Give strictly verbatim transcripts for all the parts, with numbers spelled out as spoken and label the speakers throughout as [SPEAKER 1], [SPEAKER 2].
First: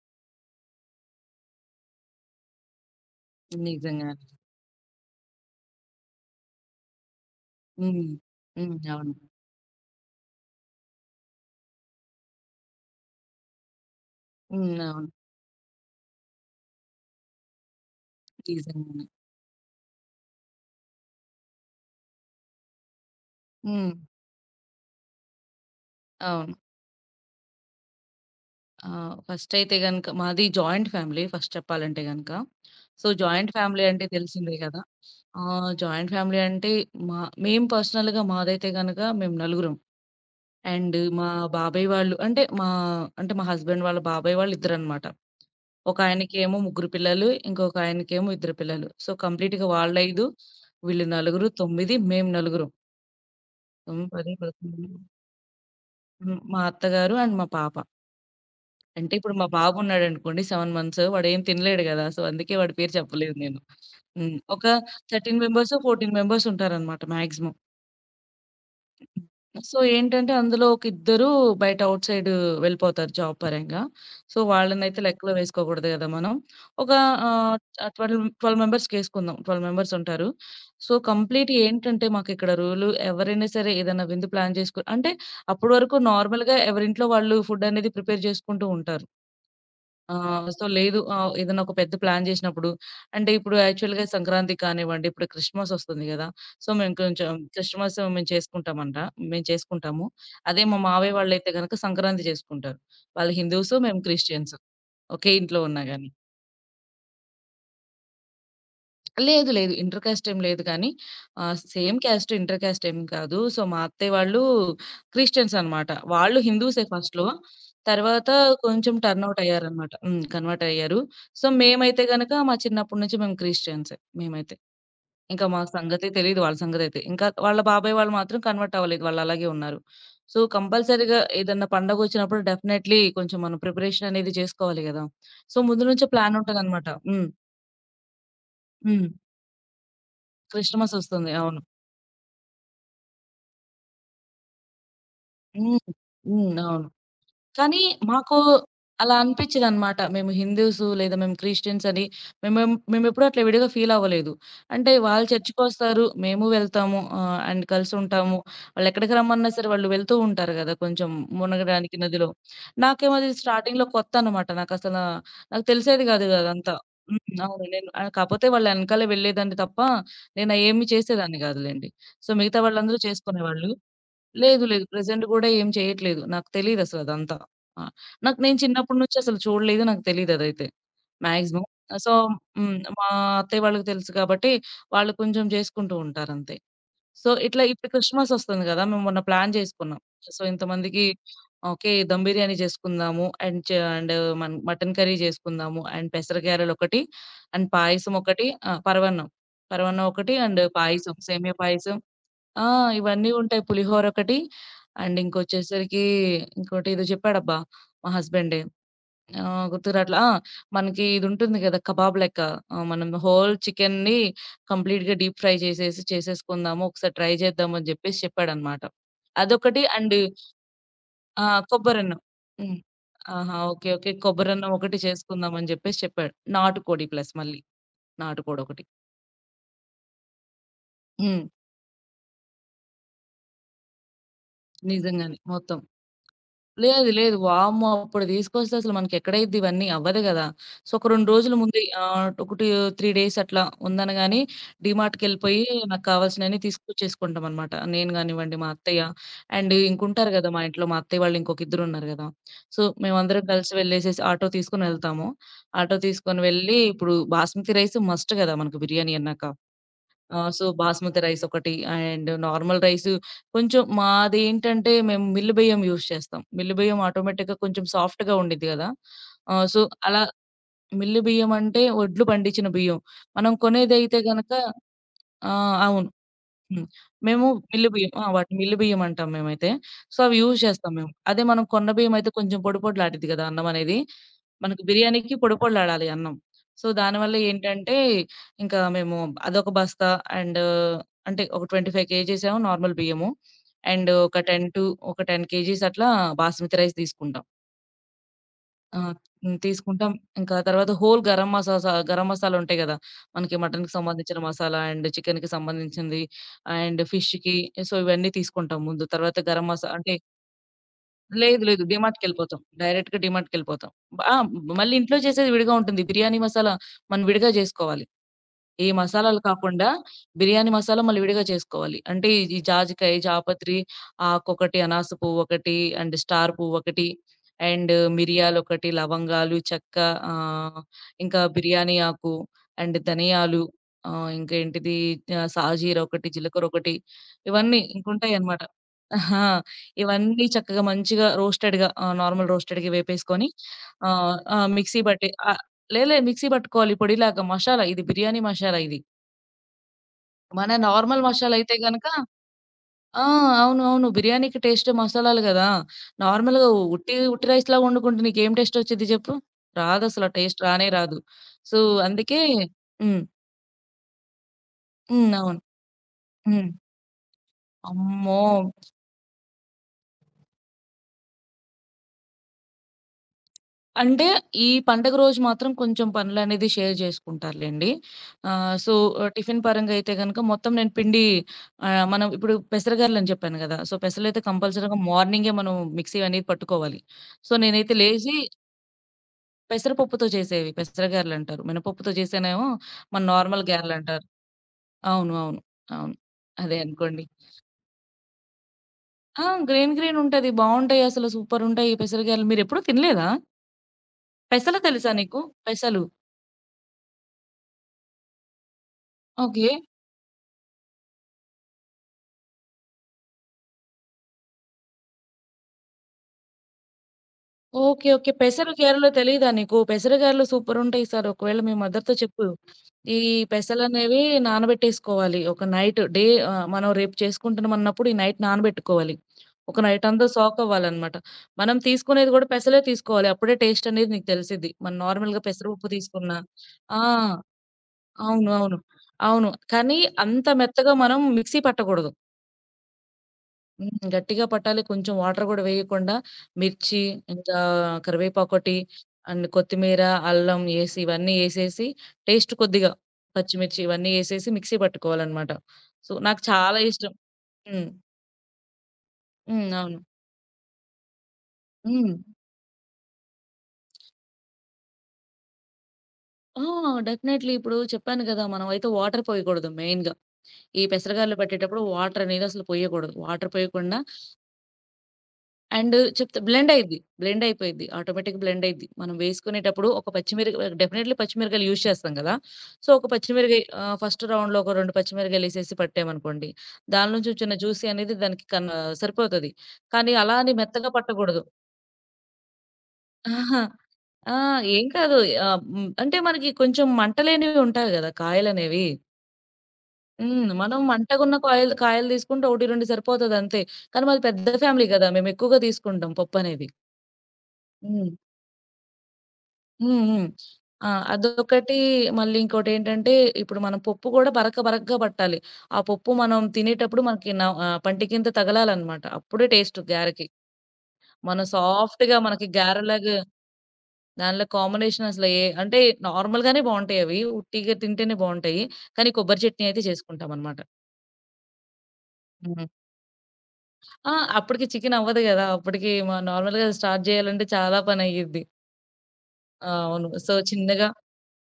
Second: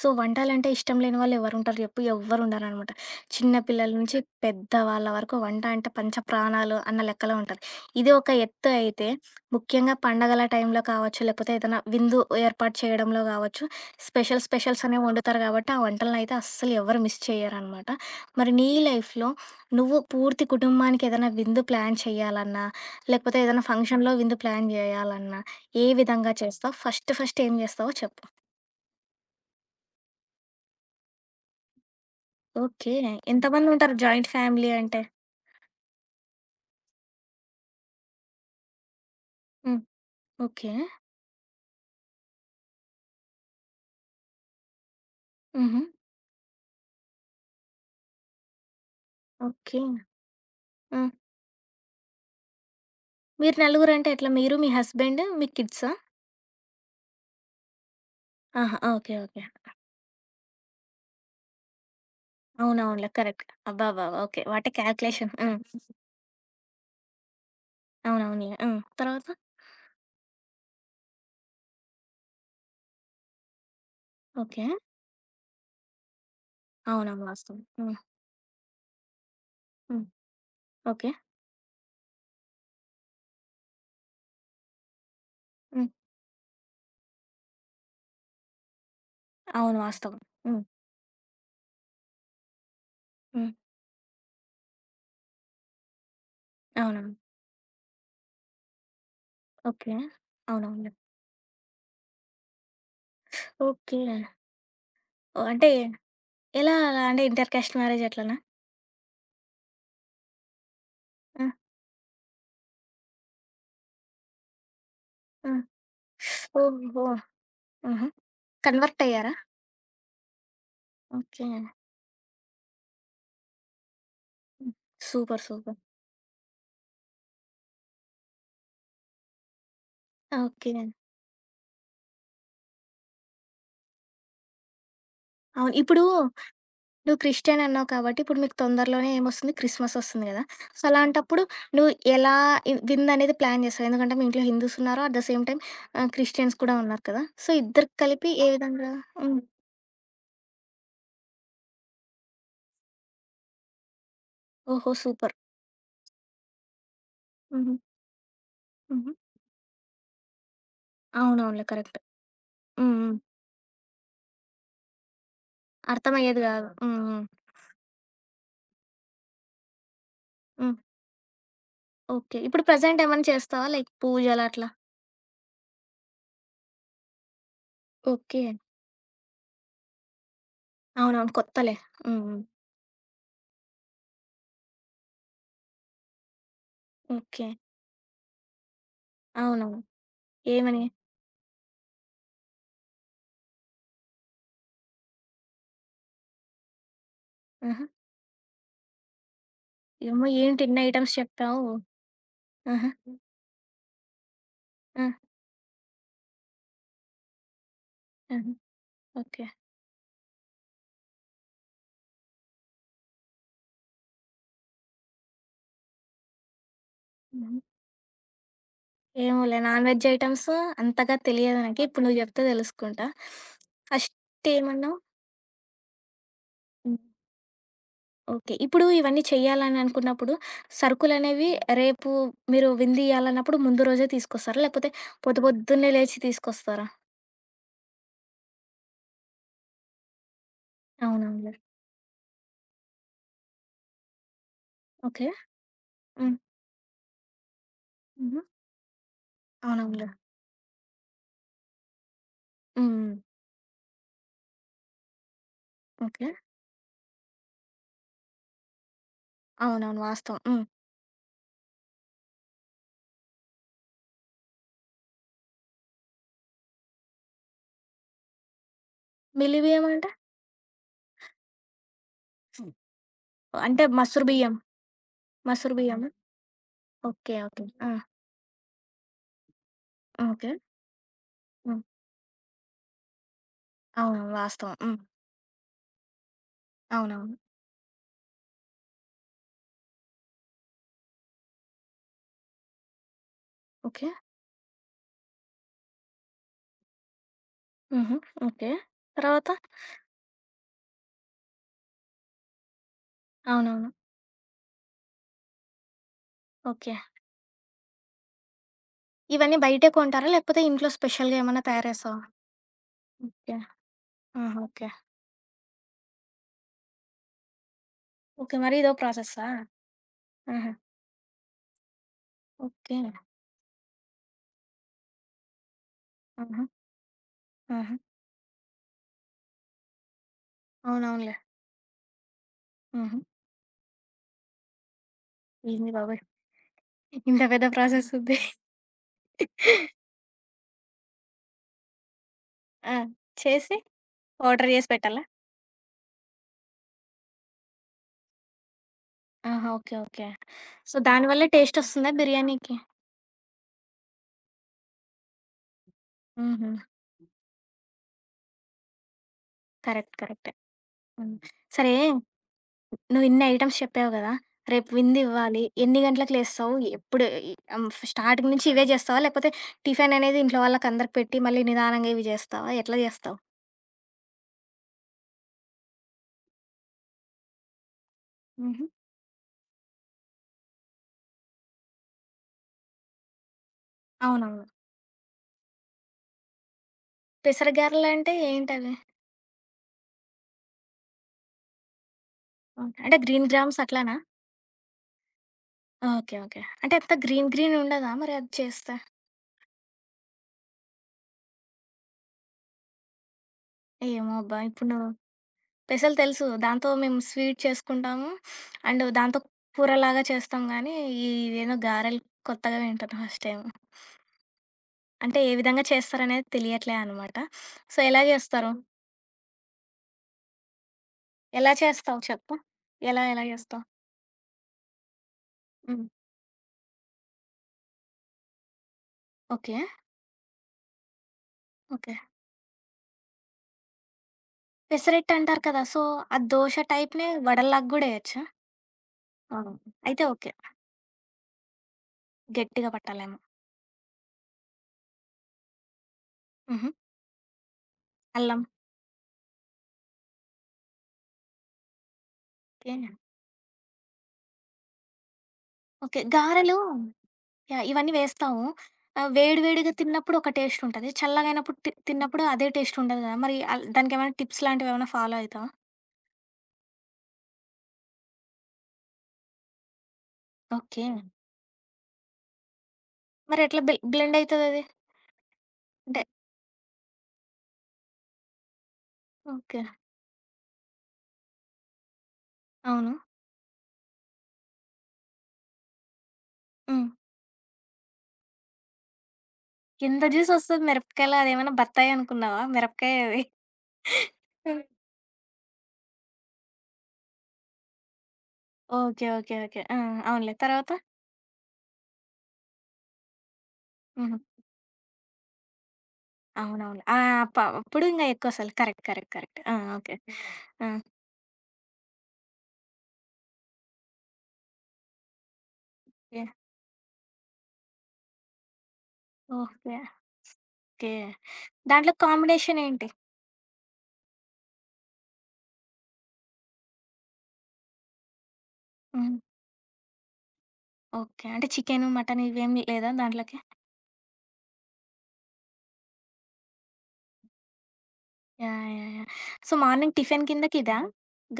[SPEAKER 1] So, వంటలంటే ఇష్టం లేని వాళ్ళు ఎవరుంటారు చెప్పు? ఎవ్వరుండరనమాట. చిన్న పిల్లల నుంచి
[SPEAKER 2] నిజంగానే.
[SPEAKER 1] పెద్ద వాళ్ళ వరకు వంట అంటే పంచప్రాణాలు అన్న లెక్కలో ఉంటారు. ఇది
[SPEAKER 2] హ్మ్.
[SPEAKER 1] ఒక ఎత్తు
[SPEAKER 2] హ్మ్.
[SPEAKER 1] అయితే,
[SPEAKER 2] అవును.
[SPEAKER 1] ముఖ్యంగా పండగల టైంలో కావచ్చు, లేకపోతే ఏదైనా విందు ఏర్పాటు చేయడంలో గావచ్చు, స్పెషల్
[SPEAKER 2] హ్మ్.
[SPEAKER 1] స్పెషల్స్ అనేవి
[SPEAKER 2] అవును.
[SPEAKER 1] వండుతారు గాబట్టి, ఆ వంటలనైతే అస్సలు ఎవరు మిస్ చెయ్యరనమాట. మరి నీ
[SPEAKER 2] నిజంగానే.
[SPEAKER 1] లైఫ్‌లో నువ్వు పూర్తి కుటుంబానికి ఏదైనా విందు ప్లాన్ చెయ్యాలన్నా, లేకపోతే ఏదైనా
[SPEAKER 2] హ్మ్.
[SPEAKER 1] ఫంక్షన్‌లో విందు ప్లాన్ జేయాలన్నా, ఏ విధంగా
[SPEAKER 2] అవును.
[SPEAKER 1] చేస్తావు? ఫస్ట్ ఫస్ట్ ఏం జేస్తావో చెప్పు?
[SPEAKER 2] ఆహ్, ఫస్ట్ అయితే గనక మాది జాయింట్ ఫ్యామిలీ ఫస్ట్ చెప్పాలంటే గనక.
[SPEAKER 1] ఓకే.
[SPEAKER 2] సో, జాయింట్ ఫ్యామిలీ
[SPEAKER 1] ఎంతమందుంటారు
[SPEAKER 2] అంటే
[SPEAKER 1] జాయింట్
[SPEAKER 2] తెలిసిందే
[SPEAKER 1] ఫ్యామిలీ
[SPEAKER 2] కదా!
[SPEAKER 1] అంటే?
[SPEAKER 2] ఆహ్, జాయింట్ ఫ్యామిలీ అంటే మా మేము పర్సనల్‌గా మాదైతే గనక మేము నలుగురం.
[SPEAKER 1] హ్మ్. ఓకే.
[SPEAKER 2] అండ్ మా బాబాయ్ వాళ్ళు అంటే మా అంటే మా హస్బెండ్ వాళ్ళ బాబాయ్ వాళ్ళు ఇద్దరనమాట.
[SPEAKER 1] హుహు.
[SPEAKER 2] ఒకాయనకేమో ముగ్గురు పిల్లలు. ఇంకొక ఆయనకేమో ఇద్దరు పిల్లలు. సో, కంప్లీట్‌గా
[SPEAKER 1] ఓకే.
[SPEAKER 2] వాళ్ళు ఐదుగురు,
[SPEAKER 1] ఆ!
[SPEAKER 2] వీళ్ళు నలుగురు తొమ్మిది, మేము నలుగురం.
[SPEAKER 1] మీరు
[SPEAKER 2] తొమ్మిది,
[SPEAKER 1] నలుగురంటే ఎట్లా
[SPEAKER 2] పది,
[SPEAKER 1] మీరు, మీ
[SPEAKER 2] పదకొండు.
[SPEAKER 1] హస్బెండ్, మీ కిడ్సా?
[SPEAKER 2] హ్మ్. మా అత్తగారు అండ్ మా పాప.
[SPEAKER 1] ఆహా!
[SPEAKER 2] అంటే
[SPEAKER 1] ఓకే.
[SPEAKER 2] ఇప్పుడు
[SPEAKER 1] ఓకే.
[SPEAKER 2] మా బాబున్నాడనుకోండి, ఏడు మంత్స్ వాడేం తినలేడు గదా! సో, అందుకే వాడి పేరు
[SPEAKER 1] అవునవునులే.
[SPEAKER 2] చెప్పలేదు
[SPEAKER 1] కరెక్ట్.
[SPEAKER 2] నేను.
[SPEAKER 1] అబ్బబ్బబ్బా!
[SPEAKER 2] హ్మ్.
[SPEAKER 1] ఓకే.
[SPEAKER 2] ఒక
[SPEAKER 1] వాట్ ఎ కాలిక్యులేషన్.
[SPEAKER 2] పదమూడు
[SPEAKER 1] హ్మ్.
[SPEAKER 2] మెంబర్సో, పద్నాలుగు మెంబర్స్ ఉంటారనమాట మాక్సిమం.
[SPEAKER 1] అవునవునులే. హ్మ్. తర్వాత?
[SPEAKER 2] సో, ఏంటంటే అందులో ఒక ఇద్దరు బయట ఔట్ సైడ్ వెళ్ళిపోతారు జాబ్ పరంగా. So,
[SPEAKER 1] okay.
[SPEAKER 2] వాళ్ళనైతే లెక్కలో వేసుకోకూడదు గదా మనం. ఒక
[SPEAKER 1] అవునవును.
[SPEAKER 2] ఆహ్,
[SPEAKER 1] వాస్తవం.
[SPEAKER 2] చ
[SPEAKER 1] హ్మ్.
[SPEAKER 2] పన్నెండు, పన్నెండు మెంబర్స్‌కేసుకుందాం. పన్నెండు మెంబర్స్
[SPEAKER 1] హ్మ్.
[SPEAKER 2] ఉంటారు. So,
[SPEAKER 1] okay.
[SPEAKER 2] కంప్లీట్ ఏంటంటే మాకిక్కడ రూలు ఎవరైనా సరే ఏదైనా విందు ప్లాన్ చేసుకో అంటే అప్పటి
[SPEAKER 1] హ్మ్.
[SPEAKER 2] వరకు నార్మల్‌గా ఎవరింట్లో వాళ్ళు ఫుడ్ అనేది ప్రిపేర్ చేసుకుంటూ ఉంటారు.
[SPEAKER 1] అవును.
[SPEAKER 2] ఆ!
[SPEAKER 1] వాస్తవం. హ్మ్.
[SPEAKER 2] సో, లేదు, ఆహ్, ఏదైనా ఒక పెద్ద ప్లాన్ జేసినప్పుడు అంటే
[SPEAKER 1] హ్మ్.
[SPEAKER 2] ఇప్పుడు యాక్చువల్‌గా సంక్రాంతికి కానివ్వండి, ఇప్పుడు క్రిస్మస్ ఒస్తుంది గదా! సో, మేము
[SPEAKER 1] అవునవును.
[SPEAKER 2] కొంచెం క్రిస్మస్ మేము చేసుకుంటామంట. మేము
[SPEAKER 1] ఓకే.
[SPEAKER 2] చేసుకుంటాము. అదే మా
[SPEAKER 1] అవునవునులే.
[SPEAKER 2] మావయ్య వాళ్ళైతే గనక సంక్రాంతి జేసుకుంటారు. వాళ్ళు హిందువుసు, మేము
[SPEAKER 1] ఓకే.
[SPEAKER 2] క్రిస్టియన్స్, ఒకే
[SPEAKER 1] ఓహ్!
[SPEAKER 2] ఇంట్లో
[SPEAKER 1] అంటే
[SPEAKER 2] ఉన్నా గాని.
[SPEAKER 1] ఎలా అలా? అంటే ఇంటర్ కాస్ట్ మ్యారేజ్ అట్లనా?
[SPEAKER 2] లేదు, లేదు, ఇంటర్ కాస్ట్ ఏం లేదు కానీ
[SPEAKER 1] ఆ!
[SPEAKER 2] ఆహ్, సేమ్ కాస్ట్, ఇంటర్ కాస్ట్ ఏం కాదు. సో, మా అత్తయ్య వాళ్ళు
[SPEAKER 1] ఆ!
[SPEAKER 2] క్రిస్టియన్స్ అన్నమాట. వాళ్ళు హిందూసే
[SPEAKER 1] ఓహో!
[SPEAKER 2] ఫస్ట్‌లో.
[SPEAKER 1] హుహు.
[SPEAKER 2] తర్వాత కొంచెం
[SPEAKER 1] కన్వర్ట్ అయ్యారా?
[SPEAKER 2] టర్నౌట్ అయ్యారన్నమాట. హ్మ్. కన్వర్ట్ అయ్యారు. So,
[SPEAKER 1] okay.
[SPEAKER 2] మేమైతే గనక మా చిన్నప్పటి నుంచి మేము క్రిస్టియన్సే మేమైతే.
[SPEAKER 1] హ్మ్. సూపర్.
[SPEAKER 2] ఇంకా మా
[SPEAKER 1] సూపర్.
[SPEAKER 2] సంగతే తెలీదు వాళ్ళ సంగతైతే. ఇంకా వాళ్ళ బాబాయ్ వాళ్ళు మాత్రం కన్వర్ట్ అవ్వలేదు. వాళ్ళు అలాగే ఉన్నారు. So,
[SPEAKER 1] okay.
[SPEAKER 2] కంపల్సరీగా ఏదన్నా పండగొచ్చినప్పుడు డెఫినైట్‌లీ కొంచెం మనం ప్రిపరేషన్ అనేది చేసుకోవాలి గదా! సో,
[SPEAKER 1] అవును.
[SPEAKER 2] ముందు
[SPEAKER 1] ఇప్పుడు
[SPEAKER 2] నుంచే ప్లాన్ ఉంటదన్నమాట.
[SPEAKER 1] నువ్వు
[SPEAKER 2] హ్మ్.
[SPEAKER 1] క్రిస్టియన్ అన్నావు కాబట్టి, ఇప్పుడు మీకు
[SPEAKER 2] హ్మ్.
[SPEAKER 1] తొందరలోనే ఏమొస్తుంది, క్రిస్మస్ ఒస్తుంది గదా! సో,
[SPEAKER 2] క్రిస్టమస్ ఒస్తుంది.
[SPEAKER 1] అలాంటప్పుడు
[SPEAKER 2] అవును.
[SPEAKER 1] నువ్వు ఎలా ఇ విందనేది ప్లాన్ జేస్తావు? ఎందుకంటే, మీ ఇంట్లో హిందూస్ ఉన్నారు. అట్ ద సేమ్ టైమ్
[SPEAKER 2] హ్మ్.
[SPEAKER 1] ఆహ్,
[SPEAKER 2] హ్మ్.
[SPEAKER 1] క్రిస్టియన్స్ కూడా
[SPEAKER 2] అవును.
[SPEAKER 1] ఉన్నారు కదా! సో,
[SPEAKER 2] కానీ
[SPEAKER 1] ఇద్దరికి కలిపి
[SPEAKER 2] మాకు
[SPEAKER 1] ఏ విధంగా?
[SPEAKER 2] అలా
[SPEAKER 1] హ్మ్.
[SPEAKER 2] అనిపిచ్చదనమాట. మేము హిందూసు లేదా మేము క్రిస్టియన్స్ అని మేమేం మేమెప్పుడూ అట్లా విడిగా ఫీల్ అవ్వలేదు. అంటే
[SPEAKER 1] ఓహో!
[SPEAKER 2] వాళ్ళు
[SPEAKER 1] సూపర్.
[SPEAKER 2] చర్చికొస్తారు. మేము వెళ్తాము, ఆహ్, అండ్
[SPEAKER 1] హుహు.
[SPEAKER 2] కలిసుంటాము.
[SPEAKER 1] హుహు.
[SPEAKER 2] వాళ్ళెక్కడికి రమ్మన్నా సరే వాళ్ళు వెళ్తూ ఉంటారు గదా, కొంచెం
[SPEAKER 1] అవునవునులే.
[SPEAKER 2] మునగడానికి
[SPEAKER 1] కరెక్ట్.
[SPEAKER 2] నదిలో.
[SPEAKER 1] హ్మ్.
[SPEAKER 2] నాకేమో
[SPEAKER 1] హ్మ్.
[SPEAKER 2] అది స్టార్టింగ్‌లో కొత్తనమాట. నాకసలా నాకు తెలిసేది గాదు
[SPEAKER 1] అర్థమయ్యేది గాదు.
[SPEAKER 2] అదంతా.
[SPEAKER 1] హ్మ్.
[SPEAKER 2] హ్మ్.
[SPEAKER 1] హ్మ్.
[SPEAKER 2] అవును. నేను ఆహ్, కాపోతే వాళ్ళ ఎనకాలే వెళ్ళేదాన్ని తప్ప, నేనా
[SPEAKER 1] హ్మ్.
[SPEAKER 2] ఏమి చేసేదాన్ని గాదులెండి. So,
[SPEAKER 1] okay.
[SPEAKER 2] మిగతా
[SPEAKER 1] ఇప్పుడు
[SPEAKER 2] వాళ్ళందరూ
[SPEAKER 1] ప్రెజెంట్ ఏమన్నా చేస్తావా?
[SPEAKER 2] చేసుకునేవాళ్ళు.
[SPEAKER 1] లైక్ పూజలు
[SPEAKER 2] లేదు,
[SPEAKER 1] అట్లా?
[SPEAKER 2] లేదు. ప్రెజెంట్ గూడా ఏం చేయట్లేదు. నాకు తెలీదసలు అదంతా. ఆ! నాకు,
[SPEAKER 1] ఓకే.
[SPEAKER 2] నేను చిన్నప్పటి నుంచి అసలు చూడలేదు. నాకు తెలీదదైతే.
[SPEAKER 1] అవునవును.
[SPEAKER 2] మాక్సిమం.
[SPEAKER 1] కొత్తలే.
[SPEAKER 2] సో,
[SPEAKER 1] హ్మ్. హ్మ్.
[SPEAKER 2] హ్మ్. మా అత్తయ్య వాళ్ళకి తెలుసు కాబట్టి, వాళ్ళు కొంచెం జేసుకుంటూ ఉంటారంతే. So,
[SPEAKER 1] okay.
[SPEAKER 2] ఇట్లా ఇప్పుడు క్రిస్మస్ ఒస్తుంది గదా! మేము మొన్న ప్లాన్
[SPEAKER 1] అవునవును.
[SPEAKER 2] జేసుకున్నాం. సో,
[SPEAKER 1] ఏమని?
[SPEAKER 2] ఇంతమందికి ఓకే, దమ్ బిర్యానీ చేసుకుందాము. అండ్ చ అండ్ మన్ మటన్ కర్రీ చేసుకుందాము. అండ్ పెసర గారెలొకటి, అండ్
[SPEAKER 1] ఆహా!
[SPEAKER 2] పాయసం ఒకటి, ఆ, పరవన్నం. పరవన్నం
[SPEAKER 1] యమ్మో!
[SPEAKER 2] ఒకటి అండ్
[SPEAKER 1] ఏంటి ఇన్ని ఐటెమ్స్
[SPEAKER 2] పాయసం, సేమియా
[SPEAKER 1] చెప్పావు?
[SPEAKER 2] పాయసం. ఆ!
[SPEAKER 1] ఆహా! హ్మ్.
[SPEAKER 2] ఇవన్నీ ఉంటాయి. పులిహోరొకటి
[SPEAKER 1] ఆ!
[SPEAKER 2] అండ్ ఇంకొచ్చేసరికి ఇంకోటి ఏదో చెప్పాడబ్బా! మా
[SPEAKER 1] ఆహా!
[SPEAKER 2] హస్బెండే.
[SPEAKER 1] ఓకే.
[SPEAKER 2] ఆహ్, గుర్తుకు రాట్లా. ఆ! మనకి ఇదుంటుంది గదా, కబాబ్ లెక్క. ఆహ్, మనం హోల్ చికెన్‌ని కంప్లీట్‌గా డీప్ ఫ్రై చేసేసి చేసేసుకుందాము. ఒకసారి ట్రై
[SPEAKER 1] హ్మ్.
[SPEAKER 2] చేద్దాం అని జెప్పేసి చెప్పాడనమాట.
[SPEAKER 1] ఏమోలే,
[SPEAKER 2] అదొకటి
[SPEAKER 1] నాన్ వెజ్
[SPEAKER 2] అండ్
[SPEAKER 1] ఐటెమ్స్ అంతగా
[SPEAKER 2] ఆ,
[SPEAKER 1] తెలియదు నాకు. ఇప్పుడు నువ్వు
[SPEAKER 2] కొబ్బరన్నం.
[SPEAKER 1] చెప్తే
[SPEAKER 2] హ్మ్.
[SPEAKER 1] తెలుసుకుంటా.
[SPEAKER 2] ఆహా! Okay, okay.
[SPEAKER 1] ఫస్ట్
[SPEAKER 2] కొబ్బరన్నం
[SPEAKER 1] ఏమన్నావు?
[SPEAKER 2] ఒకటి చేసుకుందాం అని జెప్పేసి చెప్పాడు.
[SPEAKER 1] హ్మ్.
[SPEAKER 2] నాటుకోడి ప్లస్ మళ్ళీ
[SPEAKER 1] ఓకే.
[SPEAKER 2] నాటుకోడొకటి.
[SPEAKER 1] ఇప్పుడు ఇవన్నీ చేయాలని అనుకున్నప్పుడు
[SPEAKER 2] హ్మ్.
[SPEAKER 1] సరుకులనేవి రేపు మీరు విందియ్యాలన్నప్పుడు ముందు రోజే తీసుకొస్తారా? లేకపోతే
[SPEAKER 2] నిజంగానే
[SPEAKER 1] పొద్దు
[SPEAKER 2] మొత్తం.
[SPEAKER 1] పొద్దున్నే లేచి తీసుకొస్తారా?
[SPEAKER 2] లేదు, లేదు, వామ్మో! అప్పుడు తీసుకొస్తే అసలు మనకెక్కడైద్ది, ఇవన్నీ అవ్వదు గదా! సో, ఒక రెండు
[SPEAKER 1] అవునవునులే.
[SPEAKER 2] రోజుల ముందే, ఆహ్, ఒక టూ మూడు డేస్ అట్లా ఉందనగానే
[SPEAKER 1] ఓకే.
[SPEAKER 2] డీమార్ట్‌కెళ్ళిపోయి నాకు
[SPEAKER 1] హ్మ్.
[SPEAKER 2] కావాల్సినయన్ని తీసుకొచ్చేసుకుంటామనమాట. నేను
[SPEAKER 1] హుహు.
[SPEAKER 2] గానివ్వండి, మా అత్తయ్య, అండ్
[SPEAKER 1] అవునవునులే.
[SPEAKER 2] ఇంకుంటారు గదా! మా ఇంట్లో మా అత్తయ్య వాళ్ళు ఇంకొక ఇద్దరున్నారు గదా! సో,
[SPEAKER 1] హ్మ్. హ్మ్.
[SPEAKER 2] మేమందరం కలిసి వెళ్ళేసేసి ఆటో తీసుకొని వెళ్తాము. Auto
[SPEAKER 1] okay.
[SPEAKER 2] తీసుకొని వెళ్ళి ఇప్పుడు బాస్మతి రైస్ మస్ట్ గదా మనకు, బిర్యానీ అన్నాక.
[SPEAKER 1] అవునవును.
[SPEAKER 2] ఆ!
[SPEAKER 1] వాస్తవం.
[SPEAKER 2] సో,
[SPEAKER 1] హ్మ్.
[SPEAKER 2] బాస్మతి రైస్ ఒకటి అండ్ నార్మల్ రైసు, కొంచెం మాదేంటంటే మేము మిల్లు బియ్యం యూజ్ చేస్తాం. మిల్లు బియ్యం ఆటోమేటిక్‌గా కొంచెం సాఫ్ట్‌గా ఉండిద్ది గదా! ఆహ్, సో,
[SPEAKER 1] మిలిబియ్యం అంటే?
[SPEAKER 2] అలా మిల్లు బియ్యం అంటే ఒడ్లు పండించిన బియ్యం. మనం
[SPEAKER 1] అంటే
[SPEAKER 2] కొనేదైతే
[SPEAKER 1] మసూరు
[SPEAKER 2] గనక
[SPEAKER 1] బియ్యం.
[SPEAKER 2] ఆ,
[SPEAKER 1] మసూరు
[SPEAKER 2] అవును.
[SPEAKER 1] బియ్యమా?
[SPEAKER 2] హ్మ్.
[SPEAKER 1] ఓకే.
[SPEAKER 2] మేము
[SPEAKER 1] ఓకే.
[SPEAKER 2] మిల్లు
[SPEAKER 1] ఆ!
[SPEAKER 2] బియ్యం, ఆ, వాటిని మిల్లు బియ్యం అంటాం మేమైతే. సో, అవి
[SPEAKER 1] ఓకే.
[SPEAKER 2] యూజ్ చేస్తాం మేము. అదే మనం
[SPEAKER 1] హ్మ్.
[SPEAKER 2] కొన్న బియ్యం అయితే కొంచెం పొడి పొడిలాడిద్ది కదా అన్నం అనేది.
[SPEAKER 1] అవునవును. వాస్తవం.
[SPEAKER 2] మనకు
[SPEAKER 1] హ్మ్.
[SPEAKER 2] బిర్యానీకి పొడి పొడిలాడాలి అన్నం. సో, దానివల్ల
[SPEAKER 1] అవునవును.
[SPEAKER 2] ఏంటంటే ఇంకా మేము అదొక బస్తా అండ్ అంటే ఒక ఇరవై ఐదు కేజీస్ ఏమో నార్మల్ బియ్యము.
[SPEAKER 1] ఓకే.
[SPEAKER 2] అండ్ ఒక పది టు ఒక పది కేజీస్ అట్లా బాస్మతి రైస్ తీసుకుంటాం.
[SPEAKER 1] హుహు. ఓకే.
[SPEAKER 2] ఆ!
[SPEAKER 1] తర్వాత?
[SPEAKER 2] హ్మ్. తీసుకుంటాం. ఇంకా తర్వాత హోల్ గరం మసా సా గరం మసాలాలుంటాయి గదా! మనకి
[SPEAKER 1] అవునవును.
[SPEAKER 2] మటన్‌కి సంబంధించిన మసాలా అండ్ చికెన్‌కి సంబంధించింది
[SPEAKER 1] ఓకే.
[SPEAKER 2] అండ్ ఫిష్‌కి. సో, ఇవన్నీ తీసుకుంటాం ముందు. తర్వాత
[SPEAKER 1] ఇవన్నీ
[SPEAKER 2] గరం
[SPEAKER 1] బయటే
[SPEAKER 2] మసా అంటే
[SPEAKER 1] కొంటారా? లేకపోతే ఇంట్లో స్పెషల్‌గా
[SPEAKER 2] లేదు,
[SPEAKER 1] ఏమన్నా
[SPEAKER 2] లేదు,
[SPEAKER 1] తయారు చేస్తావా?
[SPEAKER 2] డీమార్ట్‌కెళ్ళిపోతాం. డైరెక్ట్‌గా
[SPEAKER 1] ఓకే.
[SPEAKER 2] డీమార్ట్‌కెళ్ళిపోతాం. బ ఆ!
[SPEAKER 1] ఆహా! ఓకే.
[SPEAKER 2] మళ్ళీ ఇంట్లో చేసేది విడిగా ఉంటుంది. బిర్యానీ మసాలా మనం విడిగా జేసుకోవాలి.
[SPEAKER 1] ఓకే. మరి
[SPEAKER 2] ఏ
[SPEAKER 1] ఇదో
[SPEAKER 2] మసాలాలు
[SPEAKER 1] ప్రాసెస్సా?
[SPEAKER 2] కాకుండా
[SPEAKER 1] ఆహా!
[SPEAKER 2] బిర్యానీ మసాలా మళ్ళీ విడిగా చేసుకోవాలి. అంటే ఈ ఈ
[SPEAKER 1] ఓకే.
[SPEAKER 2] జాజికాయ, జాపత్రి ఆకొకటి, అనాస పువ్వొకటి అండ్ స్టార్
[SPEAKER 1] ఆహా!
[SPEAKER 2] పువ్వొకటి, అండ్
[SPEAKER 1] ఆహా!
[SPEAKER 2] మిరియాలొకటి, లవంగాలు, చెక్క, ఆహ్,
[SPEAKER 1] అవునవునులే.
[SPEAKER 2] ఇంకా బిర్యానీ ఆకు అండ్
[SPEAKER 1] హుహు.
[SPEAKER 2] ధనియాలు, ఆహ్, ఇంకేంటిది ఆహ్,
[SPEAKER 1] ఏంది
[SPEAKER 2] సాజీర
[SPEAKER 1] బాబోయ్!
[SPEAKER 2] ఒకటి, జీలకర్ర ఒకటి,
[SPEAKER 1] ఇంత పెద్ద
[SPEAKER 2] ఇవన్నీ
[SPEAKER 1] ప్రాసెస్ ఉంది.
[SPEAKER 2] ఇంకుంటాయన్నమాట. ఆహా! ఇవన్నీ చక్కగా మంచిగా రోస్టెడ్‌గా, ఆహ్, నార్మల్ రోస్టెడ్‌గా
[SPEAKER 1] ఆ!
[SPEAKER 2] వేపేసుకొని,
[SPEAKER 1] చేసి
[SPEAKER 2] ఆహ్, ఆ!
[SPEAKER 1] ఆర్డర్ చేసి
[SPEAKER 2] మిక్సీ
[SPEAKER 1] పెట్టాలా?
[SPEAKER 2] బట్టి. లేదు, లేదు, మిక్సీ పట్టుకోవాలి పొడిలాగా మషాలా. ఇది బిర్యానీ మషాలా ఇది.
[SPEAKER 1] ఆహా! ఓకే. ఓకే.
[SPEAKER 2] మన
[SPEAKER 1] సో,
[SPEAKER 2] నార్మల్
[SPEAKER 1] దానివల్లే
[SPEAKER 2] మషాలా అయితే
[SPEAKER 1] టేస్ట్
[SPEAKER 2] గనక
[SPEAKER 1] వస్తుందా బిర్యానీకి?
[SPEAKER 2] ఆ! అవును, అవును. బిర్యానీకి టేస్ట్ మసాలాలు గదా! నార్మల్‌గా
[SPEAKER 1] హుహు.
[SPEAKER 2] ఉట్టి, ఉట్టి రైస్‌లాగా వండుకుంటే నీకేం టేస్ట్ వచ్చిద్ది జెప్పు?
[SPEAKER 1] కరెక్ట్.
[SPEAKER 2] రాదసల,
[SPEAKER 1] కరెక్టే.
[SPEAKER 2] టేస్ట్ రానే రాదు.
[SPEAKER 1] హ్మ్.
[SPEAKER 2] సో,
[SPEAKER 1] సరే
[SPEAKER 2] అందుకే హ్మ్.
[SPEAKER 1] నువ్వు ఇన్ని ఐటెమ్స్ చెప్పావు కదా! రేపు
[SPEAKER 2] హ్మ్. అవును.
[SPEAKER 1] విందివ్వాలి. ఎన్ని గంటలకు
[SPEAKER 2] హ్మ్.
[SPEAKER 1] లేస్తావు? ఎప్పుడు ఈ హ్మ్,
[SPEAKER 2] అమ్మో!
[SPEAKER 1] స్టార్టింగ్ నుంచి ఇవే చేస్తావా? లేకపోతే టిఫిన్ అనేది ఇంట్లో వాళ్ళకందరికి పెట్టి మళ్ళీ నిదానంగా ఇవి చేస్తావా? ఎట్లా చేస్తావు?
[SPEAKER 2] అంటే, ఈ పండగ రోజు మాత్రం కొంచెం పనులనేది షేర్ జేసుకుంటారులెండి. ఆహ్,
[SPEAKER 1] హుహు.
[SPEAKER 2] సో, ఆహ్, టిఫిన్ పరంగా అయితే గనక మొత్తం నేను పిండి, ఆహ్, మనం ఇప్పుడు పెసరగారలని జెప్పాను గదా! సో, పెసలయితే
[SPEAKER 1] అవునవును.
[SPEAKER 2] కంపల్సరీగా మార్నింగే మనం మిక్సీ అనేది పట్టుకోవాలి. సో, నేనైతే
[SPEAKER 1] పెసరగారలంటే
[SPEAKER 2] లేసి
[SPEAKER 1] ఏంటవి?
[SPEAKER 2] పెసరపప్పుతో చేసేవి పెసరగారలంటారు. మినపప్పుతో చేసేనేమో
[SPEAKER 1] ఓకే. అంటే
[SPEAKER 2] మన
[SPEAKER 1] గ్రీన్
[SPEAKER 2] నార్మల్
[SPEAKER 1] గ్రామ్స్ అట్లానా?
[SPEAKER 2] గారలంటారు. అవును, అవును, అవును.
[SPEAKER 1] ఓకే. ఓకే.
[SPEAKER 2] అదే
[SPEAKER 1] అంటే అంత
[SPEAKER 2] అనుకోండి.
[SPEAKER 1] గ్రీన్ గ్రీన్ ఉండదా మరి అది చేస్తే?
[SPEAKER 2] ఆ! గ్రీన్ గ్రీన్ ఉంటది. బావుంటాయసలు, సూపరుంటాయి ఈ పెసరగారలు. మీరెప్పుడూ తినలేదా?
[SPEAKER 1] ఏమో అబ్బా!
[SPEAKER 2] పెసలు
[SPEAKER 1] ఇప్పుడు నువ్వు
[SPEAKER 2] తెలుసా నీకు? పెసలు.
[SPEAKER 1] పెసలు తెలుసు. దాంతో మేము స్వీట్ చేసుకుంటాము. అండ్ దాంతో
[SPEAKER 2] ఓకే,
[SPEAKER 1] కూరలాగా చేస్తాం గానీ, ఇదేదో గారెలు కొత్తగా వింటున్నా ఫస్ట్ టైమ్. అంటే ఏ విధంగా చేస్తారనేది తెలియట్లే అనమాట. సో,
[SPEAKER 2] ఓకే,
[SPEAKER 1] ఎలా
[SPEAKER 2] ఓకే.
[SPEAKER 1] జేస్తారు?
[SPEAKER 2] పెసలు, గారెలు తెలీదా నీకు? పెసలు, గారెలు సూపరుంటాయి, ఈసారి ఒకవేళ
[SPEAKER 1] ఎలా
[SPEAKER 2] మీ మదర్‌తో
[SPEAKER 1] చేస్తావు
[SPEAKER 2] చెప్పు.
[SPEAKER 1] చెప్పు?
[SPEAKER 2] ఈ
[SPEAKER 1] ఎలా ఎలా జేస్తావు?
[SPEAKER 2] పెసలనేవి నానబెట్టేసుకోవాలి. ఒక నైట్
[SPEAKER 1] హ్మ్.
[SPEAKER 2] డే, ఆహ్, మనం రేపు చేసుకుంటున్నామన్నప్పుడు ఈ నైట్ నానబెట్టుకోవాలి.
[SPEAKER 1] ఓకే.
[SPEAKER 2] ఒక నైట్ అంతా సాక్ అవ్వాలనమాట. మనం
[SPEAKER 1] ఓకే.
[SPEAKER 2] తీసుకునేది గూడా పెసలే తీసుకోవాలి. అప్పుడే టేస్ట్ అనేది నీకు తెలిసిద్ది. మనం
[SPEAKER 1] పెసరట్టు
[SPEAKER 2] నార్మల్‌గా
[SPEAKER 1] అంటారు కదా!
[SPEAKER 2] పెసరపప్పు
[SPEAKER 1] సో,
[SPEAKER 2] తీసుకున్నా
[SPEAKER 1] ఆ దోస
[SPEAKER 2] ఆ!
[SPEAKER 1] టైప్‌నే వడల్లాగా గూడా ఎయొచ్చా?
[SPEAKER 2] అవును, అవును, అవును.
[SPEAKER 1] అవును.
[SPEAKER 2] కానీ
[SPEAKER 1] అయితే
[SPEAKER 2] అంత
[SPEAKER 1] ఓకే.
[SPEAKER 2] మెత్తగా మనం మిక్సీ పట్టకూడదు.
[SPEAKER 1] గట్టిగా పట్టాలేమో.
[SPEAKER 2] హ్మ్. గట్టిగా పట్టాలి. కొంచెం వాటర్ గూడా వేయకుండా
[SPEAKER 1] హుహు.
[SPEAKER 2] మిర్చి, ఇంకా
[SPEAKER 1] అల్లం.
[SPEAKER 2] కరివేపాకొటి అండ్ కొత్తిమీర, అల్లం ఏసి ఇవన్నీ ఏసేసి టేస్ట్ కొద్దిగా
[SPEAKER 1] ఓకే.
[SPEAKER 2] పచ్చిమిర్చి ఇవన్నీ ఏసేసి మిక్సీ పట్టుకోవాలనమాట. So,
[SPEAKER 1] okay.
[SPEAKER 2] నాకు
[SPEAKER 1] గారెలు
[SPEAKER 2] చాలా ఇష్టం.
[SPEAKER 1] యాహ్!
[SPEAKER 2] హ్మ్.
[SPEAKER 1] ఇవన్నీ వేస్తావు. ఆహ్, వేడి
[SPEAKER 2] హ్మ్.
[SPEAKER 1] వేడిగా
[SPEAKER 2] అవును.
[SPEAKER 1] తిన్నప్పుడు ఒక టేస్ట్ ఉంటది. చల్లగయినప్పుడు తి
[SPEAKER 2] హ్మ్.
[SPEAKER 1] తిన్నప్పుడు అదే టేస్ట్ ఉండదు గదా! మరి ఆల్ దానికేమైనా టిప్స్ లాంటివేమైనా ఫాలో అయితావా?
[SPEAKER 2] ఆ! డెఫినైట్‌లీ. ఇప్పుడు చెప్పాను గదా! మనమైతే వాటర్ పోయకూడదు మెయిన్‌గా. ఈ
[SPEAKER 1] ఓకే.
[SPEAKER 2] పెసరగాలిలో పెట్టేటప్పుడు వాటర్ అనేది అసలు పోయకూడదు. వాటర్
[SPEAKER 1] మరెట్లా బె
[SPEAKER 2] పోయకుండా
[SPEAKER 1] బ్లెండ్ అయితదది?
[SPEAKER 2] అండ్
[SPEAKER 1] అంటే
[SPEAKER 2] చెప్తా, బ్లెండ్ అయిద్ది. బ్లెండ్ అయిపోయిద్ది. ఆటోమేటిక్‌గా బ్లెండ్ అయిద్ది. మనం
[SPEAKER 1] ఓకే.
[SPEAKER 2] వేసుకునేటప్పుడు ఒక పచ్చిమిరక డెఫినైట్‌లీ పచ్చిమిరకాయలు యూజ్ చేస్తాం కదా! సో, ఒక
[SPEAKER 1] అవును.
[SPEAKER 2] పచ్చిమిరకాయ, ఆహ్, ఫస్ట్ రౌండ్‌లో ఒక రెండు పచ్చిమిరకాయలు ఎసేసి పట్టామనుకోండి.
[SPEAKER 1] హ్మ్.
[SPEAKER 2] దాని నుంచి వచ్చిన జ్యూసీ అనేది దానికి కన్ సరిపోతది. కానీ
[SPEAKER 1] కింద
[SPEAKER 2] అలా
[SPEAKER 1] జ్యూస్
[SPEAKER 2] అని
[SPEAKER 1] వస్తది.
[SPEAKER 2] మెత్తగా
[SPEAKER 1] మిరపకాయలో
[SPEAKER 2] పట్టకూడదు.
[SPEAKER 1] అదేమన్నా బత్తాయి అనుకున్నావా? మిరపకాయ అది.
[SPEAKER 2] ఆహా! ఆ! ఏం కాదు. ఆహ్, హ్మ్. అంటే మనకి కొంచెం మంటలేనివి ఉంటాయి కదా కాయలనేవి.
[SPEAKER 1] ఓకే. ఓకే. ఓకే. ఆ!
[SPEAKER 2] హ్మ్.
[SPEAKER 1] అవునులే.
[SPEAKER 2] మనం
[SPEAKER 1] తర్వాత?
[SPEAKER 2] మంటగున్న కాయలు కాయలు తీసుకుంటే ఒకటి, రెండు సరిపోతదంతే. కానీ మాది
[SPEAKER 1] హుహు.
[SPEAKER 2] పెద్ద ఫ్యామిలీ కదా! మేము ఎక్కువగా తీసుకుంటాం పప్పనేది.
[SPEAKER 1] అవునవును. ఆ! ప అప్పుడు
[SPEAKER 2] హ్మ్.
[SPEAKER 1] ఇంగ ఎక్కువ అసలు. కరెక్ట్. కరెక్ట్. కరెక్ట్. ఆ!
[SPEAKER 2] హ్మ్.
[SPEAKER 1] ఓకే.
[SPEAKER 2] హ్మ్.
[SPEAKER 1] ఆ!
[SPEAKER 2] ఆ! అదొకటి. మళ్ళీ ఇంకోటేంటంటే, ఇప్పుడు మనం పప్పు గూడా బరక బరకగా పట్టాలి. ఆ పప్పు మనం
[SPEAKER 1] ఓకే.
[SPEAKER 2] తినేటప్పుడు మనకి న ఆహ్, పంటి కింద తగలాలనమాట. అప్పుడే టేస్ట్
[SPEAKER 1] ఓకే.
[SPEAKER 2] గారెకి.
[SPEAKER 1] ఓకే.
[SPEAKER 2] మనం
[SPEAKER 1] దాంట్లో
[SPEAKER 2] సాఫ్ట్‌గా మనకి
[SPEAKER 1] కాంబినేషన్ ఏంటి?
[SPEAKER 2] గారెలాగా దానిలో కాంబినేషన్ అసలు ఏ అంటే నార్మల్‌గానే బావుంటాయవి. ఉట్టిగా తింటేనే బావుంటాయి. కానీ
[SPEAKER 1] హ్మ్.
[SPEAKER 2] కొబ్బరి చట్నీ అయితే చేసుకుంటామనమాట.
[SPEAKER 1] ఓకే. అంటే చికెను, మటను
[SPEAKER 2] హ్మ్.
[SPEAKER 1] ఇవేమి లేదా దాంట్లోకి?
[SPEAKER 2] ఆ! అప్పటికి చికెనవ్వదు గదా! అప్పటికి మ నార్మల్‌గా స్టార్ట్ జేయాలంటే చాలా పనయ్యిద్ది.
[SPEAKER 1] యాహ్! యాహ్! యాహ్!
[SPEAKER 2] ఆ!
[SPEAKER 1] సో,
[SPEAKER 2] అవును.
[SPEAKER 1] మార్నింగ్
[SPEAKER 2] సో,
[SPEAKER 1] టిఫిన్ కిందకి
[SPEAKER 2] చిన్నగా
[SPEAKER 1] ఇదా?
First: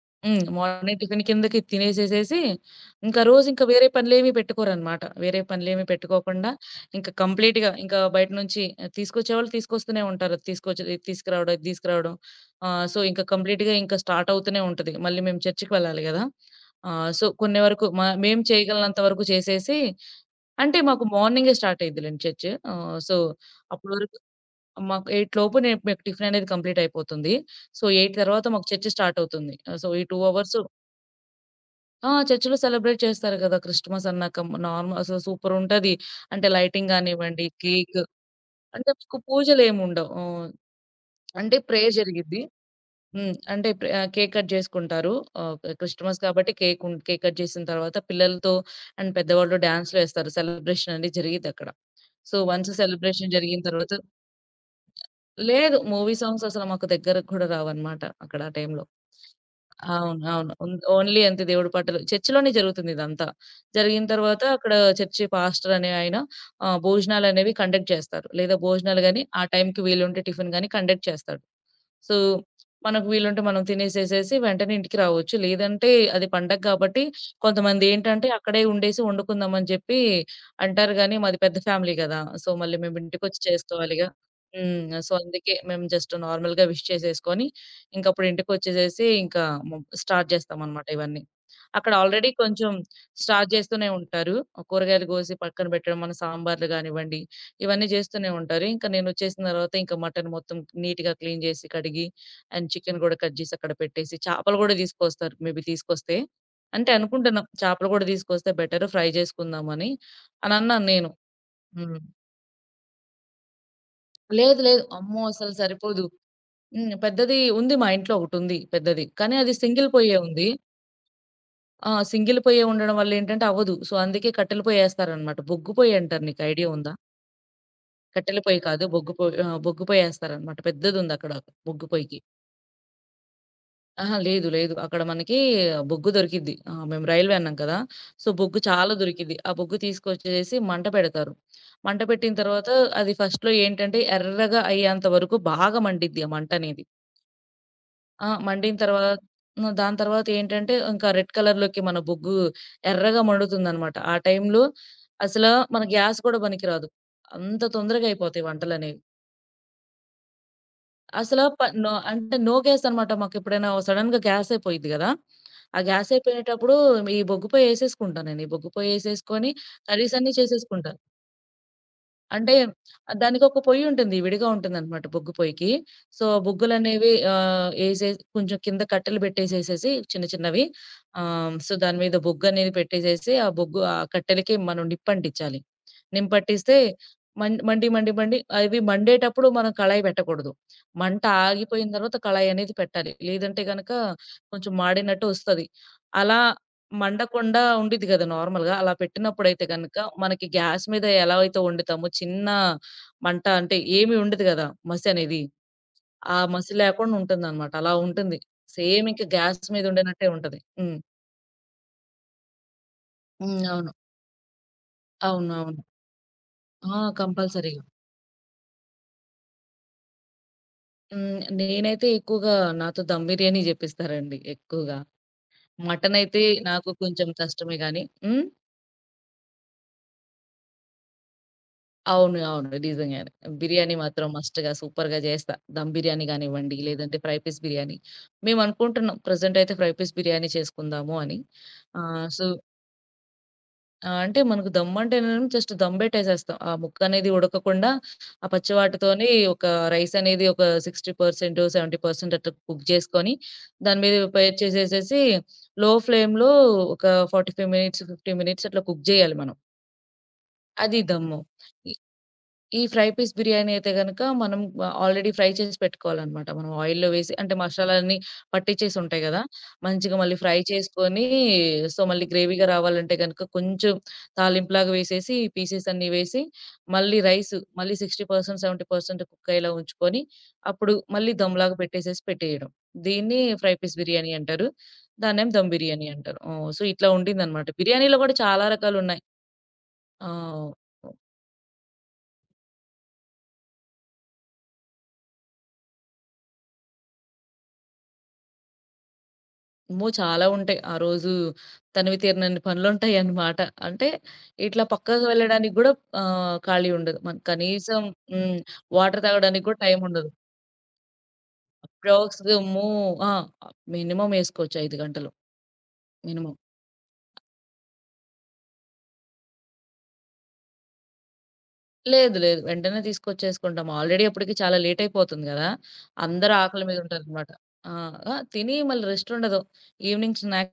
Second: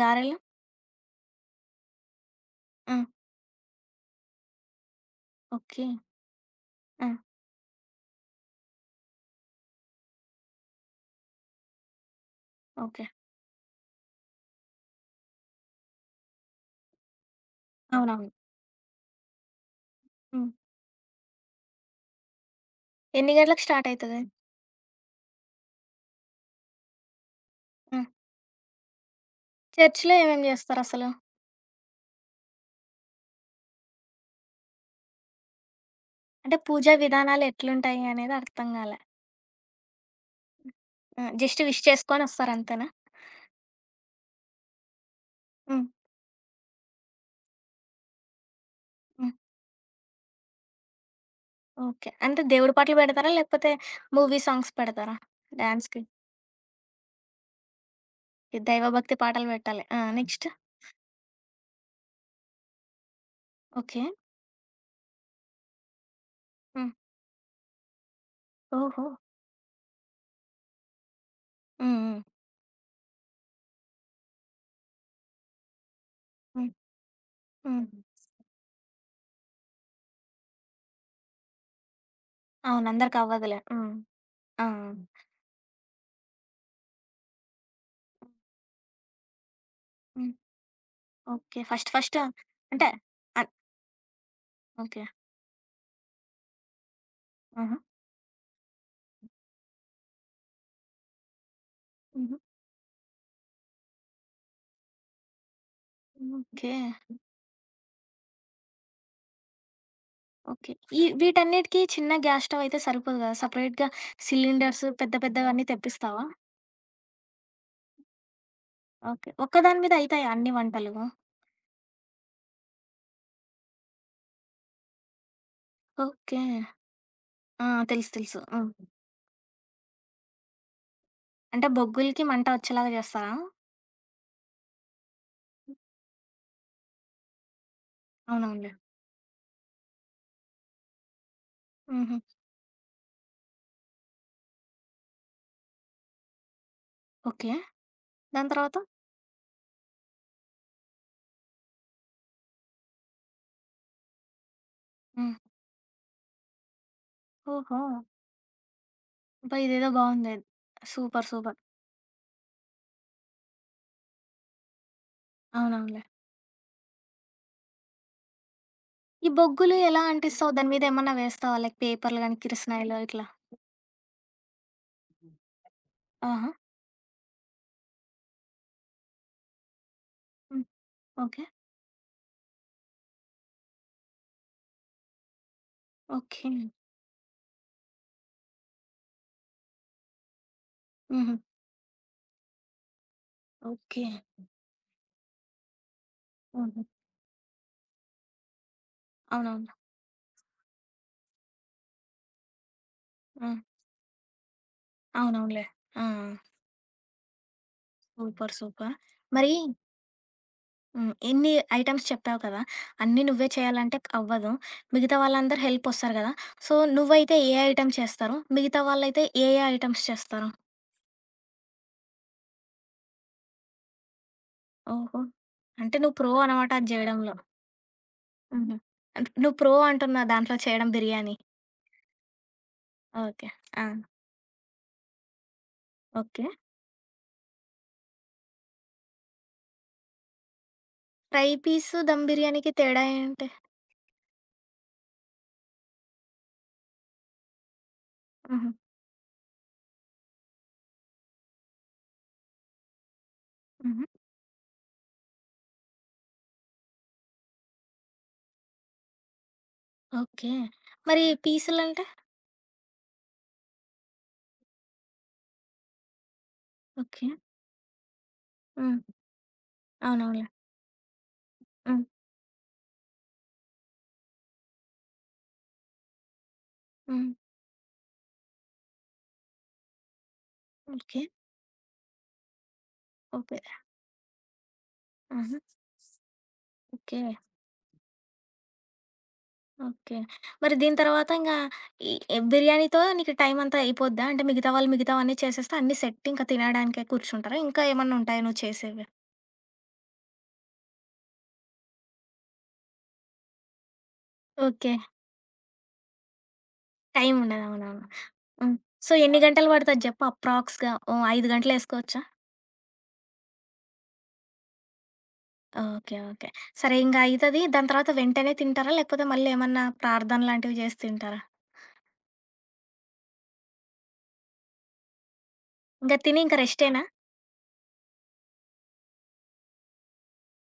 [SPEAKER 1] గారెలు?
[SPEAKER 2] హ్మ్. మార్నింగ్ టిఫిన్ కిందకి తినేసేసేసి,
[SPEAKER 1] ఆ!
[SPEAKER 2] ఇంకా రోజు ఇంకా వేరే పనులేమి పెట్టుకోరనమాట. వేరే పనులేమి
[SPEAKER 1] ఓకే.
[SPEAKER 2] పెట్టుకోకుండా,
[SPEAKER 1] ఆ!
[SPEAKER 2] ఇంకా కంప్లీట్‌గా ఇంకా బయట నుంచి ఆహ్, తీసుకొచ్చేవాళ్ళు తీసుకొస్తూనే ఉంటారు. తీసుకొచ్చేది ఇది తీసుకురావడం, ఇది తీసుకురావడం. ఆహ్, సో,
[SPEAKER 1] ఓకే.
[SPEAKER 2] ఇంకా కంప్లీట్‌గా ఇంకా స్టార్ట్ అవుతూనే ఉంటది. మళ్ళీ మేము చర్చికి వెళ్ళాలి గదా! ఆహ్, సో, కొన్ని వరకు మ
[SPEAKER 1] అవునవును.
[SPEAKER 2] మేము చేయగలనంత వరకు చేసేసి,
[SPEAKER 1] హ్మ్.
[SPEAKER 2] అంటే మాకు మార్నింగే స్టార్ట్ అయ్యిద్దిలెండి చర్చ్. ఆహ్, సో,
[SPEAKER 1] ఎన్ని గంటలకు స్టార్ట్
[SPEAKER 2] అప్పటి వరకు
[SPEAKER 1] అయితది?
[SPEAKER 2] మాకు ఎనిమిది లోపు నే మాకు టిఫిన్ అనేది కంప్లీట్ అయిపోతుంది. సో,
[SPEAKER 1] ఆ!
[SPEAKER 2] ఎనిమిది తర్వాత మాకు చర్చ్ స్టార్ట్ అవుతుంది. ఆహ్, సో, ఈ
[SPEAKER 1] చర్చ్‌లో
[SPEAKER 2] రెండు
[SPEAKER 1] ఏమేమి
[SPEAKER 2] అవర్స్.
[SPEAKER 1] చేస్తారసలు?
[SPEAKER 2] ఆ! చర్చ్‌లో సెలబ్రేట్ చేస్తారు గదా! క్రిస్టమస్ అన్నాక నార్మల్ అసలు సూపరుంటది. అంటే
[SPEAKER 1] అంటే
[SPEAKER 2] లైటింగ్
[SPEAKER 1] పూజా విధానాలు
[SPEAKER 2] గానివ్వండి, కేక్,
[SPEAKER 1] ఎట్లుంటాయి అనేది అర్థం
[SPEAKER 2] అంటే
[SPEAKER 1] కాలే.
[SPEAKER 2] మీకు పూజలేముండవు. హ్మ్.
[SPEAKER 1] ఆ!
[SPEAKER 2] అంటే
[SPEAKER 1] జస్ట్ విష్
[SPEAKER 2] ప్రేయర్ జరిగిద్ది.
[SPEAKER 1] చేసుకొనొస్తారు అంతేనా?
[SPEAKER 2] హ్మ్. అంటే ప్రే ఆహ్, కేక్ కట్ జేసుకుంటారు. ఆహ్,
[SPEAKER 1] హ్మ్.
[SPEAKER 2] క్రిస్టమస్ కాబట్టి కేక్ ఉం కేక్ కట్ చేసిన తర్వాత పిల్లలతో అండ్
[SPEAKER 1] హ్మ్.
[SPEAKER 2] పెద్దవాళ్ళు డాన్స్‌లేస్తారు. సెలబ్రేషన్ అనేది జరిగిద్దక్కడ.
[SPEAKER 1] ఓకే.
[SPEAKER 2] సో,
[SPEAKER 1] అంటే
[SPEAKER 2] వన్స్
[SPEAKER 1] దేవుడి పాటలు పెడతారా?
[SPEAKER 2] సెలబ్రేషన్ జరిగిన
[SPEAKER 1] లేకపోతే
[SPEAKER 2] తర్వాత
[SPEAKER 1] మూవీ సాంగ్స్ పెడతారా?
[SPEAKER 2] లేదు.
[SPEAKER 1] డాన్స్‌కి
[SPEAKER 2] మూవీ సాంగ్స్ అసలు మాకు దగ్గరకి కూడా రావన్నమాట అక్కడ ఆ టైంలో.
[SPEAKER 1] దైవభక్తి పాటలు పెట్టాలి. ఆ!
[SPEAKER 2] అవును,
[SPEAKER 1] నెక్స్ట్?
[SPEAKER 2] అవును. ఓన్ ఓన్లీ అంతే దేవుడి పాటలు. చర్చిలోనే జరుగుతుంది ఇదంతా. జరిగిన
[SPEAKER 1] ఓకే.
[SPEAKER 2] తర్వాత అక్కడ చర్చి పాస్టర్ అనే ఆయన, ఆహ్,
[SPEAKER 1] హ్మ్.
[SPEAKER 2] భోజనాలనేవి కండక్ట్ చేస్తారు. లేదా భోజనాలు
[SPEAKER 1] ఓహో!
[SPEAKER 2] గాని, ఆ టైంకి వీలుంటే టిఫిన్ గాని కండక్ట్ చేస్తాడు.
[SPEAKER 1] హ్మ్.
[SPEAKER 2] సో,
[SPEAKER 1] హ్మ్.
[SPEAKER 2] మనకు వీలుంటే మనం తినేసేసేసి వెంటనే ఇంటికి రావచ్చు. లేదంటే అది పండగ
[SPEAKER 1] హ్మ్.
[SPEAKER 2] కాబట్టి
[SPEAKER 1] హ్మ్.
[SPEAKER 2] కొంతమందేంటంటే అక్కడే ఉండేసి వండుకుందాం అని చెప్పి అంటారు గానీ, మాది పెద్ద ఫ్యామిలీ గదా! సో, మళ్ళీ
[SPEAKER 1] అవును.
[SPEAKER 2] మేము
[SPEAKER 1] అందరికి
[SPEAKER 2] ఇంటికొచ్చి
[SPEAKER 1] అవ్వదులే. హ్మ్.
[SPEAKER 2] చేసుకోవాలిగా.
[SPEAKER 1] ఆ!
[SPEAKER 2] హ్మ్. సో, అందుకే మేము జస్ట్ నార్మల్‌గా విష్ చేసేసుకొని, ఇంకప్పుడు ఇంటికొచ్చేసేసి ఇంకా ము స్టార్ట్
[SPEAKER 1] హ్మ్.
[SPEAKER 2] చేస్తామనమాట ఇవన్నీ.
[SPEAKER 1] ఓకే. ఫస్ట్
[SPEAKER 2] అక్కడ
[SPEAKER 1] ఫస్ట్
[SPEAKER 2] ఆల్రెడీ కొంచెం
[SPEAKER 1] అంటే
[SPEAKER 2] స్టార్ట్
[SPEAKER 1] అన్
[SPEAKER 2] చేస్తూనే ఉంటారు.
[SPEAKER 1] ఓకే.
[SPEAKER 2] కూరగాయలు కోసి పక్కన పెట్టడం, మన సాంబార్లు గానివ్వండి,
[SPEAKER 1] ఆహా!
[SPEAKER 2] ఇవన్నీ చేస్తూనే ఉంటారు. ఇంకా నేనొచ్చేసిన తర్వాత ఇంకా మటన్ మొత్తం నీట్‌గా క్లీన్ చేసి, కడిగి,
[SPEAKER 1] హుహు.
[SPEAKER 2] అండ్ చికెన్ గూడా కట్ చేసి అక్కడ పెట్టేసి, చేపలు గూడా తీసుకొస్తారు మేబీ తీసుకొస్తే.
[SPEAKER 1] ఓకే.
[SPEAKER 2] అంటే అనుకుంటున్నాం చేపలు గూడా తీసుకొస్తే బెటర్ ఫ్రై చేసుకుందామని
[SPEAKER 1] ఓకే.
[SPEAKER 2] అనన్నాను
[SPEAKER 1] ఈ
[SPEAKER 2] నేను.
[SPEAKER 1] వీటన్నిటికి
[SPEAKER 2] హ్మ్.
[SPEAKER 1] చిన్న గ్యాస్ స్టవ్ అయితే సరిపోదు కదా! సెపరేట్‌గా
[SPEAKER 2] లేదు, లేదు,
[SPEAKER 1] సిలిండర్స్ పెద్ద
[SPEAKER 2] అమ్మో! అసలు
[SPEAKER 1] పెద్దవన్నీ
[SPEAKER 2] సరిపోదు.
[SPEAKER 1] తెప్పిస్తావా?
[SPEAKER 2] హ్మ్. పెద్దది ఉంది మా ఇంట్లో ఒకటుంది పెద్దది.
[SPEAKER 1] ఓకే.
[SPEAKER 2] కానీ అది
[SPEAKER 1] ఒక్కదాని
[SPEAKER 2] సింగిల్
[SPEAKER 1] మీద
[SPEAKER 2] పొయ్యే
[SPEAKER 1] అయితాయా
[SPEAKER 2] ఉంది.
[SPEAKER 1] అన్ని వంటలు?
[SPEAKER 2] ఆ! సింగిల్ పొయ్యే ఉండడం వల్ల ఏంటంటే అవ్వదు. సో, అందుకే కట్టెల పొయ్యేస్తారనమాట. బొగ్గు పొయ్యంటారు. నీకు
[SPEAKER 1] ఓకే.
[SPEAKER 2] ఐడియా ఉందా?
[SPEAKER 1] ఆ! తెలుసు.
[SPEAKER 2] కట్టెల
[SPEAKER 1] తెలుసు.
[SPEAKER 2] పొయ్యి
[SPEAKER 1] హ్మ్.
[SPEAKER 2] కాదు, బొగ్గు పొయ్యి, ఆహ్, బొగ్గు పొయ్యేస్తారనమాట. పెద్దదుందక్కడ
[SPEAKER 1] అంటే
[SPEAKER 2] బొగ్గు పొయ్యికి.
[SPEAKER 1] బొగ్గులకి మంట వచ్చేలాగా జేస్తారా?
[SPEAKER 2] అహా! లేదు, లేదు, అక్కడ మనకి బొగ్గు దొరికిద్ది. ఆహ్, మేము రైల్వే అన్నాం కదా! సో, బొగ్గు
[SPEAKER 1] అవునవునులే.
[SPEAKER 2] చాలా దొరికిద్ది. ఆ బొగ్గు తీసుకొచ్చేసేసి మంట పెడతారు. మంట
[SPEAKER 1] హుహు.
[SPEAKER 2] పెట్టిన తర్వాత అది ఫస్ట్‌లో ఏంటంటే ఎర్రగా అయ్యేంత వరకు బాగా మండిద్ది ఆ మంటనేది.
[SPEAKER 1] ఓకే.
[SPEAKER 2] ఆ!
[SPEAKER 1] దాని తర్వాత?
[SPEAKER 2] మండిన తర్వా హ్మ్. దాని తర్వాత ఏంటంటే ఇంకా రెడ్ కలర్‌లోకి మన బొగ్గు ఎర్రగా మండుతుందనమాట. ఆ టైంలో
[SPEAKER 1] హ్మ్.
[SPEAKER 2] అసల మన గ్యాస్ కూడా పనికిరాదు. అంత
[SPEAKER 1] ఓహో!
[SPEAKER 2] తొందరగా అయిపోతాయి వంటలనేవి.
[SPEAKER 1] అబ్బా! ఇదేదో బావుందే. సూపర్.
[SPEAKER 2] అసలు
[SPEAKER 1] సూపర్.
[SPEAKER 2] ప నో అంటే నో గ్యాస్ అనమాట. మాకెప్పుడైనా సడెన్‌గా గ్యాస్ అయిపోయిద్ది గదా! ఆ
[SPEAKER 1] అవునవునులే.
[SPEAKER 2] గ్యాస్ అయిపోయినేటప్పుడు ఈ బొగ్గు పొయ్యేసేసుకుంటా నేను. ఈ బొగ్గు
[SPEAKER 1] ఈ
[SPEAKER 2] పొయ్యేసేసుకొని
[SPEAKER 1] బొగ్గులు ఎలా
[SPEAKER 2] కర్రీస్ అన్నీ
[SPEAKER 1] అంటిస్తావు? దాని మీద
[SPEAKER 2] చేసేసుకుంటా.
[SPEAKER 1] ఏమన్నా వేస్తావా? లైక్ పేపర్లు గానీ,
[SPEAKER 2] అంటే
[SPEAKER 1] కిరసనాయిలు ఇట్లా?
[SPEAKER 2] దానికొక పొయ్యి ఉంటుంది. విడిగా ఉంటుందనమాట బొగ్గు పొయ్యికి. సో,
[SPEAKER 1] ఆహా!
[SPEAKER 2] బొగ్గులనేవి ఆహ్, ఏసేసి కొంచెం కింద కట్టెలు పెట్టేసేసేసి చిన్న చిన్నవి.
[SPEAKER 1] హ్మ్. ఓకే.
[SPEAKER 2] ఆహ్, సో, దాని మీద బొగ్గనేది పెట్టేసేసి ఆ బొగ్గు ఆ కట్టెలకి మనం నిప్పంటించాలి.
[SPEAKER 1] ఓకే.
[SPEAKER 2] నింపట్టిస్తే మం మండి, మండి, మండి అవి మండేటప్పుడు మనం కళాయి పెట్టకూడదు. మంట
[SPEAKER 1] హుహు.
[SPEAKER 2] ఆగిపోయిన తర్వాత కళాయనేది పెట్టాలి. లేదంటే గనక
[SPEAKER 1] ఓకే.
[SPEAKER 2] కొంచెం మాడినట్టు ఒస్తది. అలా
[SPEAKER 1] హుహు.
[SPEAKER 2] మండకుండా ఉండిద్ది గదా నార్మల్‌గా. అలా పెట్టినప్పుడైతే
[SPEAKER 1] అవునవును.
[SPEAKER 2] గనక, మనకి గ్యాస్ మీద ఎలా అయితే వండుతామో చిన్న మంట
[SPEAKER 1] హ్మ్.
[SPEAKER 2] అంటే ఏమి ఉండదు గదా, మసి అనేది.
[SPEAKER 1] అవునవునులే. ఆ!
[SPEAKER 2] ఆ మసి లేకుండా ఉంటుందనమాట. అలా ఉంటుంది.
[SPEAKER 1] సూపర్. సూపర్.
[SPEAKER 2] సేమ్ ఇంక
[SPEAKER 1] మరి
[SPEAKER 2] గ్యాస్ మీద వండినట్టే ఉంటది. హ్మ్.
[SPEAKER 1] హ్మ్, ఇన్ని ఐటెమ్స్ చెప్పావు కదా! అన్నీ నువ్వే
[SPEAKER 2] హ్మ్. అవును.
[SPEAKER 1] చేయాలంటే అవ్వదు. మిగతా వాళ్ళందరూ
[SPEAKER 2] అవునవును.
[SPEAKER 1] హెల్ప్ వస్తారు గదా! సో,
[SPEAKER 2] ఆ!
[SPEAKER 1] నువ్వైతే ఏ
[SPEAKER 2] కంపల్సరీగా.
[SPEAKER 1] ఐటెమ్ చేస్తారు? మిగతా వాళ్ళైతే ఏ ఏ ఐటెమ్స్ చేస్తారు?
[SPEAKER 2] హ్మ్. నేనైతే ఎక్కువగా నాతో దమ్ బిర్యానీ జేపిస్తారండి ఎక్కువగా.
[SPEAKER 1] ఓహో! అంటే నువ్వు ప్రో
[SPEAKER 2] మటనైతే
[SPEAKER 1] అనమాట అది
[SPEAKER 2] నాకు కొంచెం
[SPEAKER 1] జేయడంలో.
[SPEAKER 2] కష్టమే గానీ హ్మ్?
[SPEAKER 1] హుహు. అంటే నువ్వు ప్రో అంటున్నావు దాంట్లో చేయడం బిర్యానీ.
[SPEAKER 2] అవును, అవును, నిజంగానే.
[SPEAKER 1] ఓకే. ఆ!
[SPEAKER 2] బిర్యానీ మాత్రం మస్ట్‌గా సూపర్‌గా జేస్తా. దమ్ బిర్యానీ
[SPEAKER 1] ఓకే.
[SPEAKER 2] గానివ్వండి, లేదంటే ఫ్రై పీస్ బిర్యానీ. మేమనుకుంటున్నాం ప్రెజెంట్ అయితే ఫ్రై పీస్ బిర్యానీ చేసుకుందాము అని.
[SPEAKER 1] ఫ్రై పీసు దమ్
[SPEAKER 2] ఆహ్, సో
[SPEAKER 1] బిర్యానీకి తేడా ఏంటి?
[SPEAKER 2] ఆహ్, అంటే మనకు దమ్ అంటేనేమో జస్ట్ దమ్ బెట్టేసేస్తాం. ఆ ముక్కనేది ఉడకకుండా ఆ
[SPEAKER 1] హుహు.
[SPEAKER 2] పచ్చి వాటితోని ఒక రైస్ అనేది ఒక అరవై శాతం, డెబ్బై శాతం అట్లా కుక్ చేసుకొని, దాని
[SPEAKER 1] హుహు.
[SPEAKER 2] మీద పేర్ చేసేసేసి లో ఫ్లేమ్‌లో ఒక నలభై ఐదు మినిట్స్, యాభై మినిట్స్ అట్లా కుక్ జేయాలి మనం.
[SPEAKER 1] ఓకే.
[SPEAKER 2] అది
[SPEAKER 1] మరి
[SPEAKER 2] దమ్ము.
[SPEAKER 1] పీసులంటే?
[SPEAKER 2] ఈ ఫ్రై పీస్ బిర్యానీ అయితే గనక మనం ఆహ్, ఆల్రెడీ ఫ్రై చేసి పెట్టుకోవాలనమాట. మనం ఆయిల్‌లో
[SPEAKER 1] ఓకే.
[SPEAKER 2] వేసి అంటే మసాలాలన్నీ పట్టిచ్చేసి
[SPEAKER 1] హ్మ్.
[SPEAKER 2] ఉంటాయి గదా! మంచిగా మళ్ళీ
[SPEAKER 1] అవునవునులే.
[SPEAKER 2] ఫ్రై చేసుకొని, సో,
[SPEAKER 1] హ్మ్.
[SPEAKER 2] మళ్ళీ గ్రేవీగా రావాలంటే గనక కొంచెం తాలింపులాగా వేసేసి పీసెస్ అన్నీ వేసి, మళ్ళీ
[SPEAKER 1] హ్మ్.
[SPEAKER 2] రైస్ మళ్ళీ అరవై శాతం డెబ్బై శాతం కుక్ అయ్యేలా ఉంచుకొని, అప్పుడు
[SPEAKER 1] ఓకే.
[SPEAKER 2] మళ్ళీ దమ్‌లాగా పెట్టేసేసి పెట్టేయడం. దీన్ని
[SPEAKER 1] ఓకే.
[SPEAKER 2] ఫ్రై పీస్ బిర్యానీ అంటారు. దాన్నేమో
[SPEAKER 1] ఆహా!
[SPEAKER 2] దమ్ బిర్యానీ అంటారు. ఆహ్, సో, ఇట్లా
[SPEAKER 1] ఓకే.
[SPEAKER 2] ఉండిందనమాట. బిర్యానీలో గూడా చాలా రకాలున్నాయి.
[SPEAKER 1] ఓకే.
[SPEAKER 2] ఆ!
[SPEAKER 1] మరి దీని తర్వాత ఇంగా ఈ ఈ బిర్యానీతో నీకు టైమంతా అయిపోద్దా? అంటే మిగతా వాళ్ళు మిగతావన్నీ చేసేస్తే అన్నీ సెట్ ఇంక తినడానికే కూర్చుంటారా? ఇంకా ఏమన్నా ఉంటాయా నువ్వు చేసేవి?
[SPEAKER 2] అమ్మో! చాలా ఉంటాయి. ఆ రోజు తనివి తీరనన్ని పనులుంటాయన్నమాట. అంటే ఇట్లా
[SPEAKER 1] ఓకే.
[SPEAKER 2] పక్కకి వెళ్ళడానికి గూడా ఆహ్, ఖాళీ ఉండదు.
[SPEAKER 1] టైం
[SPEAKER 2] మనకు
[SPEAKER 1] ఉండదు.
[SPEAKER 2] కనీసం
[SPEAKER 1] అవునవును.
[SPEAKER 2] హ్మ్.
[SPEAKER 1] హ్మ్. సో,
[SPEAKER 2] వాటర్
[SPEAKER 1] ఎన్ని
[SPEAKER 2] తాగడానికి
[SPEAKER 1] గంటలు
[SPEAKER 2] గూడా
[SPEAKER 1] పడతది జెప్పు
[SPEAKER 2] టైముండదు.
[SPEAKER 1] అప్రాక్స్‌గా? ఓ ఐదు గంటలేసుకోవచ్చా?
[SPEAKER 2] అప్రాక్స్‌గము ఆ! మినిమమ్ ఏసుకోవచ్చు ఐదు గంటలు
[SPEAKER 1] ఓకే. ఓకే.
[SPEAKER 2] మినిమమ్.
[SPEAKER 1] సరే ఇంగా అయితది. దాని తర్వాత వెంటనే తింటారా? లేకపోతే మళ్ళీ ఏమన్నా ప్రార్థన లాంటివి చేసి తింటారా?
[SPEAKER 2] లేదు, లేదు, వెంటనే తీసుకొచ్చేసుకుంటాం. ఆల్రెడీ అప్పటికి చాలా లేట్ అయిపోతుంది గదా!
[SPEAKER 1] ఇంక తిని
[SPEAKER 2] అందరూ
[SPEAKER 1] ఇంక
[SPEAKER 2] ఆకలి మీద
[SPEAKER 1] రెస్టేనా?
[SPEAKER 2] ఉంటారన్నమాట. ఆ! ఆ! తిని మళ్ళీ రెస్ట్ ఉండదు. ఈవినింగ్ స్నాక్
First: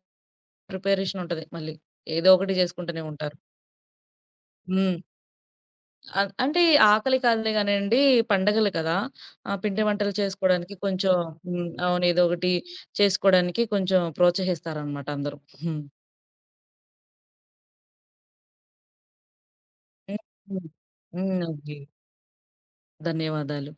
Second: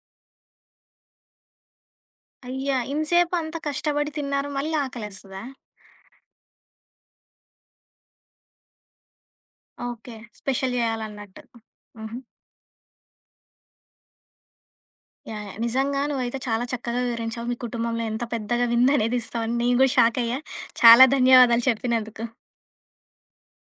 [SPEAKER 2] ప్రిపరేషన్ ఉంటది మళ్ళీ. ఏదో ఒకటి
[SPEAKER 1] అయ్యా!
[SPEAKER 2] జేసుకుంటూనే
[SPEAKER 1] ఇంతసేపు
[SPEAKER 2] ఉంటారు.
[SPEAKER 1] అంత కష్టపడి తిన్నారు. మళ్ళీ
[SPEAKER 2] హ్మ్.
[SPEAKER 1] ఆకలేస్తదా?
[SPEAKER 2] అ అంటే ఆకలి కాదులే గానండి, పండగలు కదా! ఆహ్, పిండి వంటలు
[SPEAKER 1] ఓకే.
[SPEAKER 2] చేసుకోవడానికి
[SPEAKER 1] స్పెషల్
[SPEAKER 2] కొంచెం
[SPEAKER 1] జేయాలన్నట్టు.
[SPEAKER 2] హ్మ్. అవును.
[SPEAKER 1] హుహు.
[SPEAKER 2] ఏదో ఒకటి చేసుకోవడానికి కొంచెం ప్రోత్సహిస్తారనమాట అందరూ.
[SPEAKER 1] యాహ్! యాహ్!
[SPEAKER 2] హ్మ్.
[SPEAKER 1] నిజంగా నువ్వైతే చాలా చక్కగా వివరించావు. మీ కుటుంబంలో ఎంత పెద్దగా విందనేది ఇస్తావని నేను గూడా షాకయ్యా.
[SPEAKER 2] హ్మ్.
[SPEAKER 1] చాలా
[SPEAKER 2] హ్మ్.
[SPEAKER 1] ధన్యవాదాలు
[SPEAKER 2] ఓకే.
[SPEAKER 1] చెప్పినందుకు.
[SPEAKER 2] ధన్యవాదాలు.